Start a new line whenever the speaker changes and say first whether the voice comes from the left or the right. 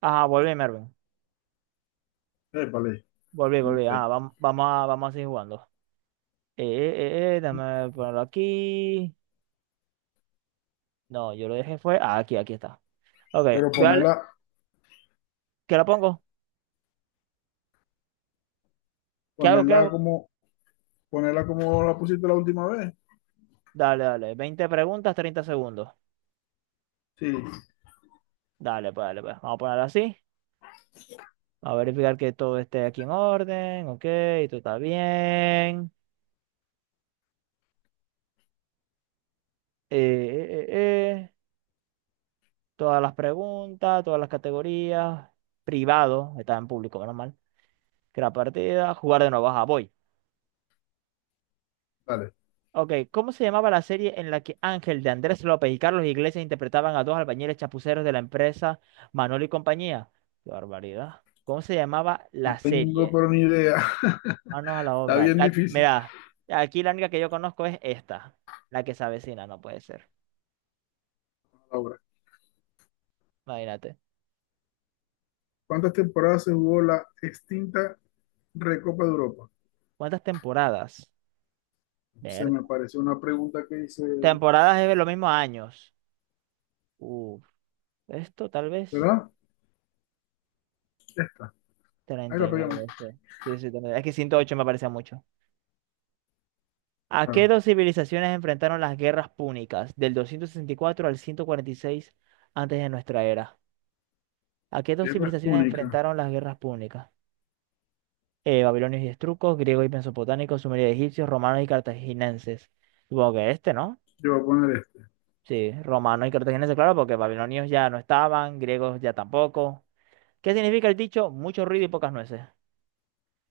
right: Ah, volví, Mervin.
left: Vale,
right: Volví,
left: ¿cómo
right: volví.
left: está ahí?
right: Ah, vamos a seguir jugando. Eh, déjame ponerlo aquí. No, yo lo dejé fue. Ah, aquí, aquí está. Ok,
left: Pero
right: voy a darle-
left: ponerla,
right: ¿qué lo pongo? ¿Qué hago? ¿Qué
left: ponerla
right: hago?
left: como, ponerla como la pusiste la última vez.
right: Dale, dale. 20 preguntas, 30 segundos.
left: Sí,
right: Dale, pues, dale, pues. Vamos a ponerlo así. A verificar que todo esté aquí en orden. Ok, todo está bien. Eh, eh, eh, eh. Todas las preguntas, todas las categorías. Privado, está en público, menos mal. Crear partida, jugar de nuevo. Ajá, voy.
left: vale.
right: Ok, ¿cómo se llamaba la serie en la que Ángel de Andrés López y Carlos Iglesias interpretaban a dos albañiles chapuceros de la empresa Manuel y compañía? Qué barbaridad. ¿Cómo se llamaba
left: No
right: la
left: tengo
right: serie?
left: pero ni idea.
right: Manos a la
left: Está
right: obra.
left: bien
right: La,
left: difícil
right: mira, aquí la única que yo conozco es esta, la que se avecina, no puede ser.
left: ahora.
right: Imagínate.
left: ¿Cuántas temporadas se jugó la extinta Recopa de Europa?
right: ¿Cuántas temporadas?
left: Se
right: Ver.
left: me parece una pregunta que hice,
right: Temporadas es lo mismo a años. Uf, esto tal vez
left: ¿verdad? Esta. Ahí la pegamos.
right: 39, sí. Sí, sí, 39. Es que 108 me parece mucho. ¿A qué
left: Claro.
right: dos civilizaciones enfrentaron las guerras púnicas del 264 al 146 antes de nuestra era? ¿A qué dos
left: Guerra es
right: civilizaciones
left: Púnica.
right: enfrentaron las guerras púnicas? Babilonios y estrucos, griegos y mesopotámicos, sumerios y egipcios, romanos y cartaginenses. Supongo que este, ¿no?
left: Yo voy a poner este.
right: Sí, romanos y cartaginenses, claro, porque babilonios ya no estaban, griegos ya tampoco. ¿Qué significa el dicho? Mucho ruido y pocas nueces.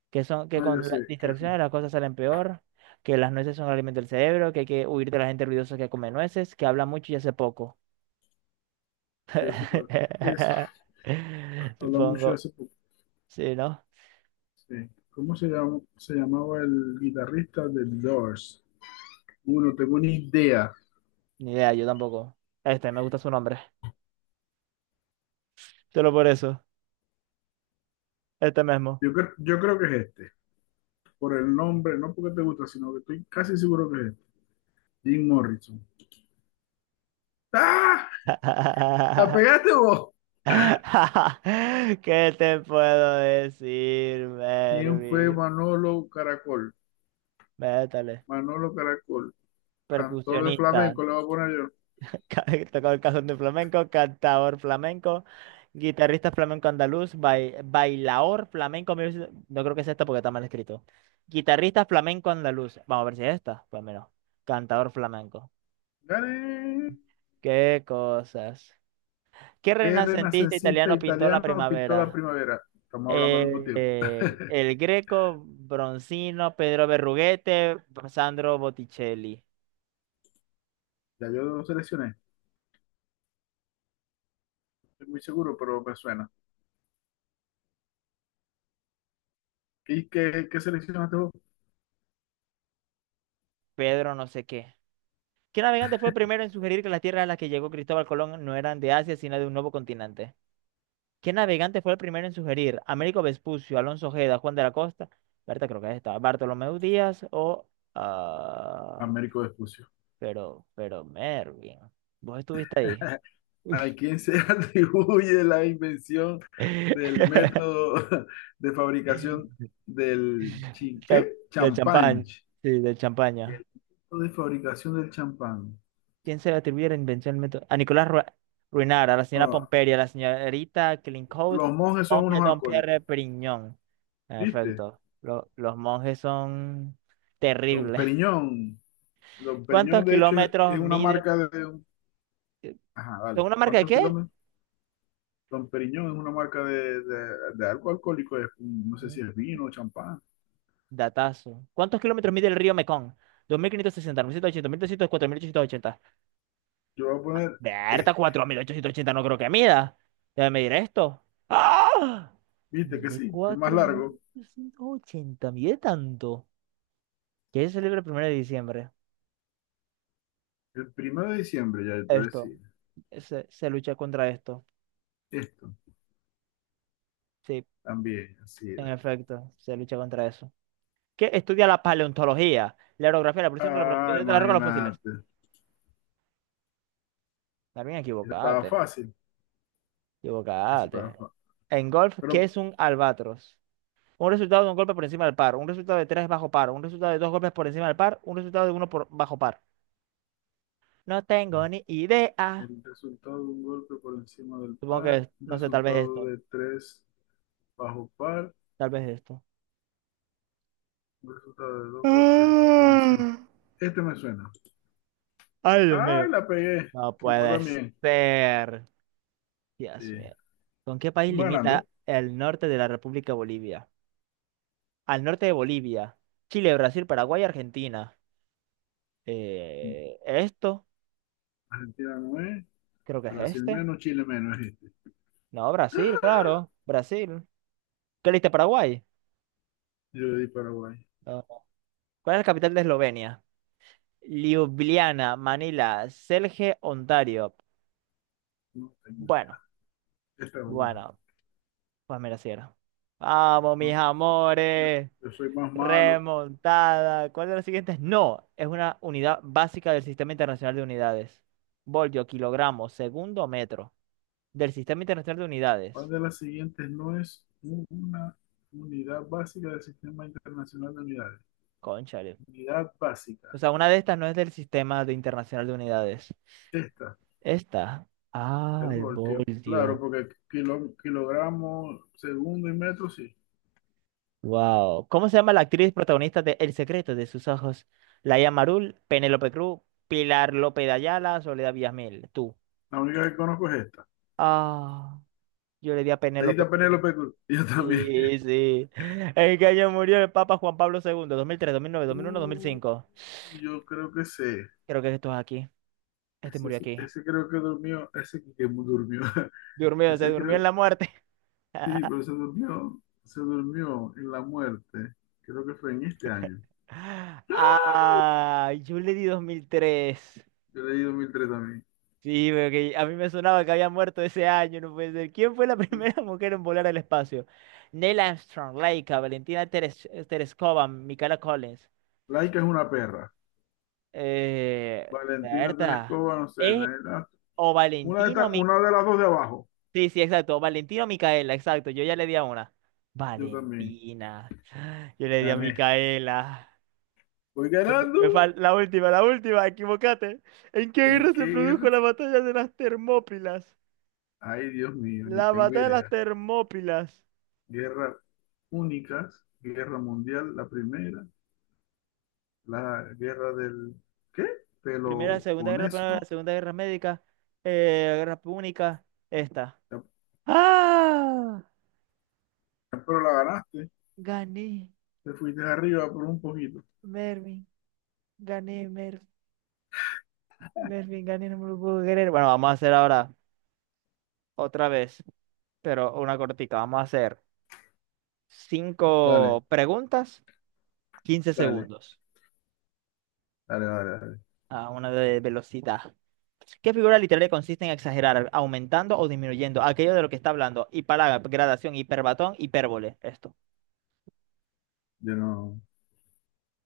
right: Que son, que
left: Ah, yo
right: con las
left: sé que es.
right: distracciones las cosas salen peor que las nueces son el alimento del cerebro, que hay que huir de la gente ruidosa que come nueces, que habla mucho y hace poco.
left: Yo sé cuál. Es. Habla mucho de
right: Supongo.
left: hace poco.
right: Sí, ¿no?
left: Sí. ¿Cómo se llama, se llamaba el guitarrista de Doors? No tengo ni idea.
right: Ni idea, yo tampoco. Este, me gusta su nombre. Solo por eso. Este mismo.
left: Yo creo que es este. Por el nombre, no porque te gusta, sino que estoy casi seguro que es este. Jim Morrison. ¡Ah! ¿La pegaste vos?
right: ¿Qué te puedo decir,
left: ¿Quién fue
right: Mervi?
left: Manolo Caracol?
right: Métale.
left: Manolo Caracol, cantor de
right: Percusionista.
left: flamenco, le voy a poner yo.
right: Ca- Tocó el cajón de flamenco, cantador flamenco, guitarrista flamenco andaluz, bailaor flamenco. No creo que sea esta porque está mal escrito. Guitarrista flamenco andaluz. Vamos a ver si es esta. Pues menos. Cantador flamenco.
left: ¡Gané!
right: Qué cosas. ¿Qué
left: ¿Qué
right: renacentista
left: renacentista
right: italiano pintó la
left: italiano pintó la
right: primavera?
left: primavera? Estamos hablando al mismo tiempo.
right: El Greco, Bronzino, Pedro Berruguete, Sandro Botticelli,
left: Ya yo lo seleccioné, estoy muy seguro, pero me suena. ¿Qué seleccionaste vos?
right: Pedro no sé qué. ¿Qué navegante fue el primero en sugerir que las tierras a las que llegó Cristóbal Colón no eran de Asia, sino de un nuevo continente? ¿Qué navegante fue el primero en sugerir? ¿Américo Vespucio, Alonso Ojeda, Juan de la Costa? Berta, creo que es esta. ¿Bartolomé Díaz o... ah,
left: Américo Vespucio.
right: Mervin, vos estuviste ahí.
left: ¿A quién se atribuye la invención del método de fabricación del
right: Cha-
left: ¿qué?
right: Del
left: ¿champán?
right: champán, sí, del
left: El
right: champaña.
left: método de fabricación del champán.
right: ¿Quién se le atribuye la invención del método? A Nicolás Ruinart, a la señora
left: Ah,
right: Pomperia, a la señorita Clincoat,
left: los monjes son
right: monje
left: unos
right: Don Pierre
left: alcohólicos,
right: Perignon. En
left: ¿viste?
right: efecto, los monjes son
left: Don
right: terribles.
left: Periñón. Don
right: ¿Cuántos
left: Periñón, de hecho, es,
right: kilómetros
left: es una
right: mide?
left: marca de... un- Ajá,
right: ¿Son
left: vale.
right: una marca de
left: ¿Cuántos
right: qué?
left: kilómetros? Don Periñón es una marca de algo alcohólico. No sé
right: Un
left: si es vino o champán.
right: datazo. ¿Cuántos kilómetros mide el río Mekong? Dos mil quinientos sesenta, mil setecientos ochenta, 2.560, 1.780, 1.300, 4.880.
left: Yo voy a poner,
right: Berta,
left: eh,
right: 4.880 no creo que mida. Debe medir esto. ¡Ah!
left: ¿viste que
right: Miré
left: sí? El más
right: cuatro mil
left: largo.
right: doscientos ochenta miré tanto. ¿Qué se celebra el primero de diciembre?
left: El 1 de diciembre, ya yo te
right: Esto,
left: decía.
right: se lucha contra esto.
left: Esto
right: Sí,
left: también, así
right: en
left: era.
right: efecto, se lucha contra eso. ¿Qué estudia la paleontología, la orografía, la presión de la
left: Ah,
right: protección de las rocas, los fósiles?
left: imagínate.
right: También
left: Eso estaba
right: equivocate,
left: fácil. Eso estaba
right: equivocate.
left: fácil.
right: En golf, ¿qué
left: Pero
right: es un albatros? Un resultado de un golpe por encima del par, un resultado de tres bajo par, un resultado de dos golpes por encima del par, un resultado de uno por bajo par. No tengo
left: no.
right: ni idea.
left: El resultado de un golpe por encima del
right: Supongo
left: par,
right: que,
left: un
right: no sé, tal vez
left: resultado
right: esto,
left: de tres bajo par,
right: tal vez esto.
left: un resultado de dos golpes por
right: Ah,
left: encima. Este me suena.
right: ay, Dios
left: ¡Ay,
right: mío.
left: la pegué!
right: No
left: Y vos
right: puede
left: también.
right: ser. Dios
left: Sí.
right: mío. ¿Con qué
left: Y
right: país
left: va
right: limita
left: ganando.
right: el norte de la República Bolivia? Al norte de Bolivia. Chile, Brasil, Paraguay, Argentina. ¿Esto?
left: Argentina no es.
right: Creo que es
left: Brasil
right: este.
left: menos, Chile menos. Es este.
right: No, Brasil, claro. Brasil. ¿Qué leíste, Paraguay?
left: Yo le di Paraguay.
right: No. ¿Cuál es la capital de Eslovenia? Ljubljana, Manila, Celje, Ontario.
left: No tengo idea.
right: Bueno,
left: Esta es buena.
right: bueno. Pues mira, si era. Vamos, mis
left: No,
right: amores.
left: yo soy más malo.
right: Remontada. ¿Cuál de los siguientes? No, es una unidad básica del Sistema Internacional de Unidades. Voltio, kilogramo, segundo, metro. Del Sistema Internacional de
left: ¿Cuál
right: Unidades.
left: de las siguientes no es una unidad básica del Sistema Internacional de Unidades?
right: Cónchale.
left: Unidad
right: O
left: básica.
right: sea, una de estas no es del Sistema de Internacional de Unidades.
left: Esta,
right: Esta. Ah,
left: el
right: el
left: voltio. Claro,
right: voltio.
left: porque kilo, kilogramo, segundo y metro, sí.
right: Wow. ¿Cómo se llama la actriz protagonista de El secreto de sus ojos? Laia Marul, Penélope Cruz, Pilar López de Ayala, Soledad Villamil. Tú.
left: La única que conozco es esta.
right: Ah, yo le di a
left: Le diste a
right: Penélope Cruz.
left: Penélope Cruz. Yo también.
right: Sí, sí. ¿En qué año murió el Papa Juan Pablo II? 2003, 2009, 2001,
left: Uh,
right: 2005.
left: yo creo que sé.
right: Creo que esto es aquí. Este murió
left: Ese,
right: aquí.
left: ese creo que durmió. Ese que durmió.
right: Durmió, se
left: Ese
right: durmió en
left: creo.
right: la muerte.
left: Sí, pero se durmió. Se durmió en la muerte. Creo que fue en este año. ¡Ah!
right: Ah, yo le di 2003.
left: Yo leí 2003 también.
right: Sí, porque a mí me sonaba que había muerto ese año, no puede ser. ¿Quién fue la primera mujer en volar al espacio? Neil Armstrong, Laika, Valentina Tereskova, Michaela Collins.
left: Laika es una perra. Valentina
right: Berta.
left: Terescova, no sé.
right: ¿Es o
left: Una de,
right: Valentina o
left: estas-
right: Micaela?
left: una de las dos de abajo.
right: Sí, sí, exacto. Valentina o Micaela, exacto. Yo ya le di a una.
left: Yo también.
right: Valentina. Yo le di a
left: Gané.
right: Micaela.
left: Voy ganando.
right: Me la última, la última, equivocate. ¿En qué
left: ¿En
right: guerra
left: qué
right: se produjo
left: guerra?
right: la batalla de las Termópilas?
left: Ay, Dios mío, ni
right: La
left: tengo
right: batalla de las
left: idea.
right: Termópilas.
left: Guerras únicas, guerra mundial, la primera, la guerra del, ¿qué?
right: Primera,
left: Peloponeso.
right: Segunda Guerra Médica, Guerra Púnica, esta.
left: Ya-
right: ¡Ah!
left: Pero la ganaste.
right: Gané,
left: Te fuiste arriba por un poquito.
right: Mervin. Gané, Mervin, gané, no me lo puedo creer. Bueno, vamos a hacer ahora otra vez. Pero una cortica. Vamos a hacer cinco
left: Dale,
right: preguntas, 15
left: dale,
right: segundos.
left: dale, dale, dale.
right: A una de velocidad. ¿Qué figura literaria consiste en exagerar, aumentando o disminuyendo aquello de lo que está hablando? Hipálaga, gradación, hiperbatón, hipérbole. Esto,
left: Yo no,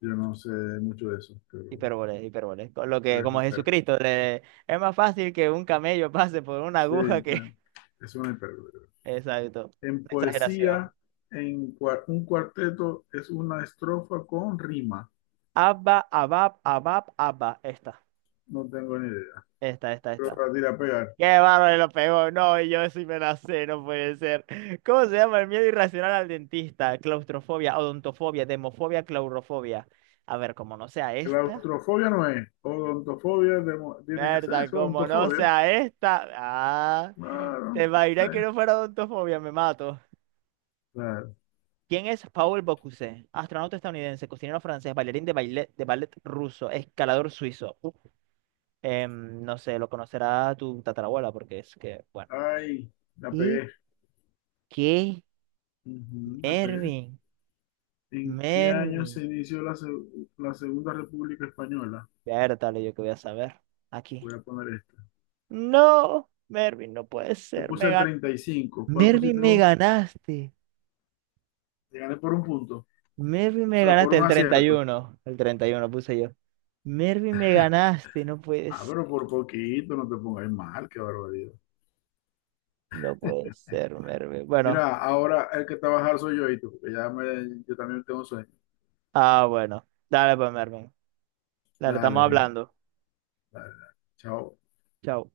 left: yo no sé mucho de eso, pero,
right: hipérbole, hipérbole. Con lo que,
left: pero es
right: como
left: mi perro.
right: Jesucristo, es más fácil que un camello pase por una
left: Sí,
right: aguja que...
left: bueno, es una imperdible.
right: Exacto,
left: En
right: una exageración.
left: poesía, un cuarteto es una estrofa con rima.
right: Abba, abab, abab, abba. Esta,
left: No tengo ni idea.
right: esta, esta, esta.
left: Pero la tira a pegar.
right: Qué bárbaro, lo pegó. No, yo sí me la sé, no puede ser. ¿Cómo se llama el miedo irracional al dentista? Claustrofobia, odontofobia, demofobia, claurofobia. A ver, como no sea esta.
left: Claustrofobia no es. Odontofobia demo- tiene que ser
right: Verdad,
left: eso.
right: como no
left: Odontofobia.
right: sea esta. Ah, te
left: Claro, pues
right: imaginas que no fuera odontofobia, me mato.
left: Claro.
right: ¿Quién es Paul Bocuse? Astronauta estadounidense, cocinero francés, bailarín de ballet ruso, escalador suizo. Uf. No sé, lo conocerá tu tatarabuela porque es que, bueno.
left: Ay, la
right: ¿Y
left: pegué.
right: qué?
left: Ujú, la pegué.
right: Mervin.
left: ¿En qué año
right: Mervin.
left: se inició la Segunda República Española?
right: Vértale, yo que voy a saber. Aquí.
left: Voy a poner esta.
right: No, Mervin, no puede
left: Te
right: ser.
left: puse
right: Me
left: el
right: gan...
left: 35. ¿Cuál
right: Mervin,
left: pusiste
right: me
left: vos?
right: ganaste.
left: Te gané por un punto.
right: Mervin,
left: O
right: me
left: sea, por
right: ganaste
left: un
right: el treinta y
left: acierto.
right: uno, el 31 puse yo. Mervin, me ganaste. No
left: Ah,
right: puedes.
left: pero por poquito, no te pongas mal, qué barbaridad.
right: No puede ser, Mervin. Bueno.
left: Mira, ahora el que trabajar soy yo y tú, porque yo también tengo sueño.
right: Ah, bueno. Dale pues, Mervin. Dale, estamos
left: Dale, mijo,
right: hablando.
left: dale, dale. Chao.
right: Chao.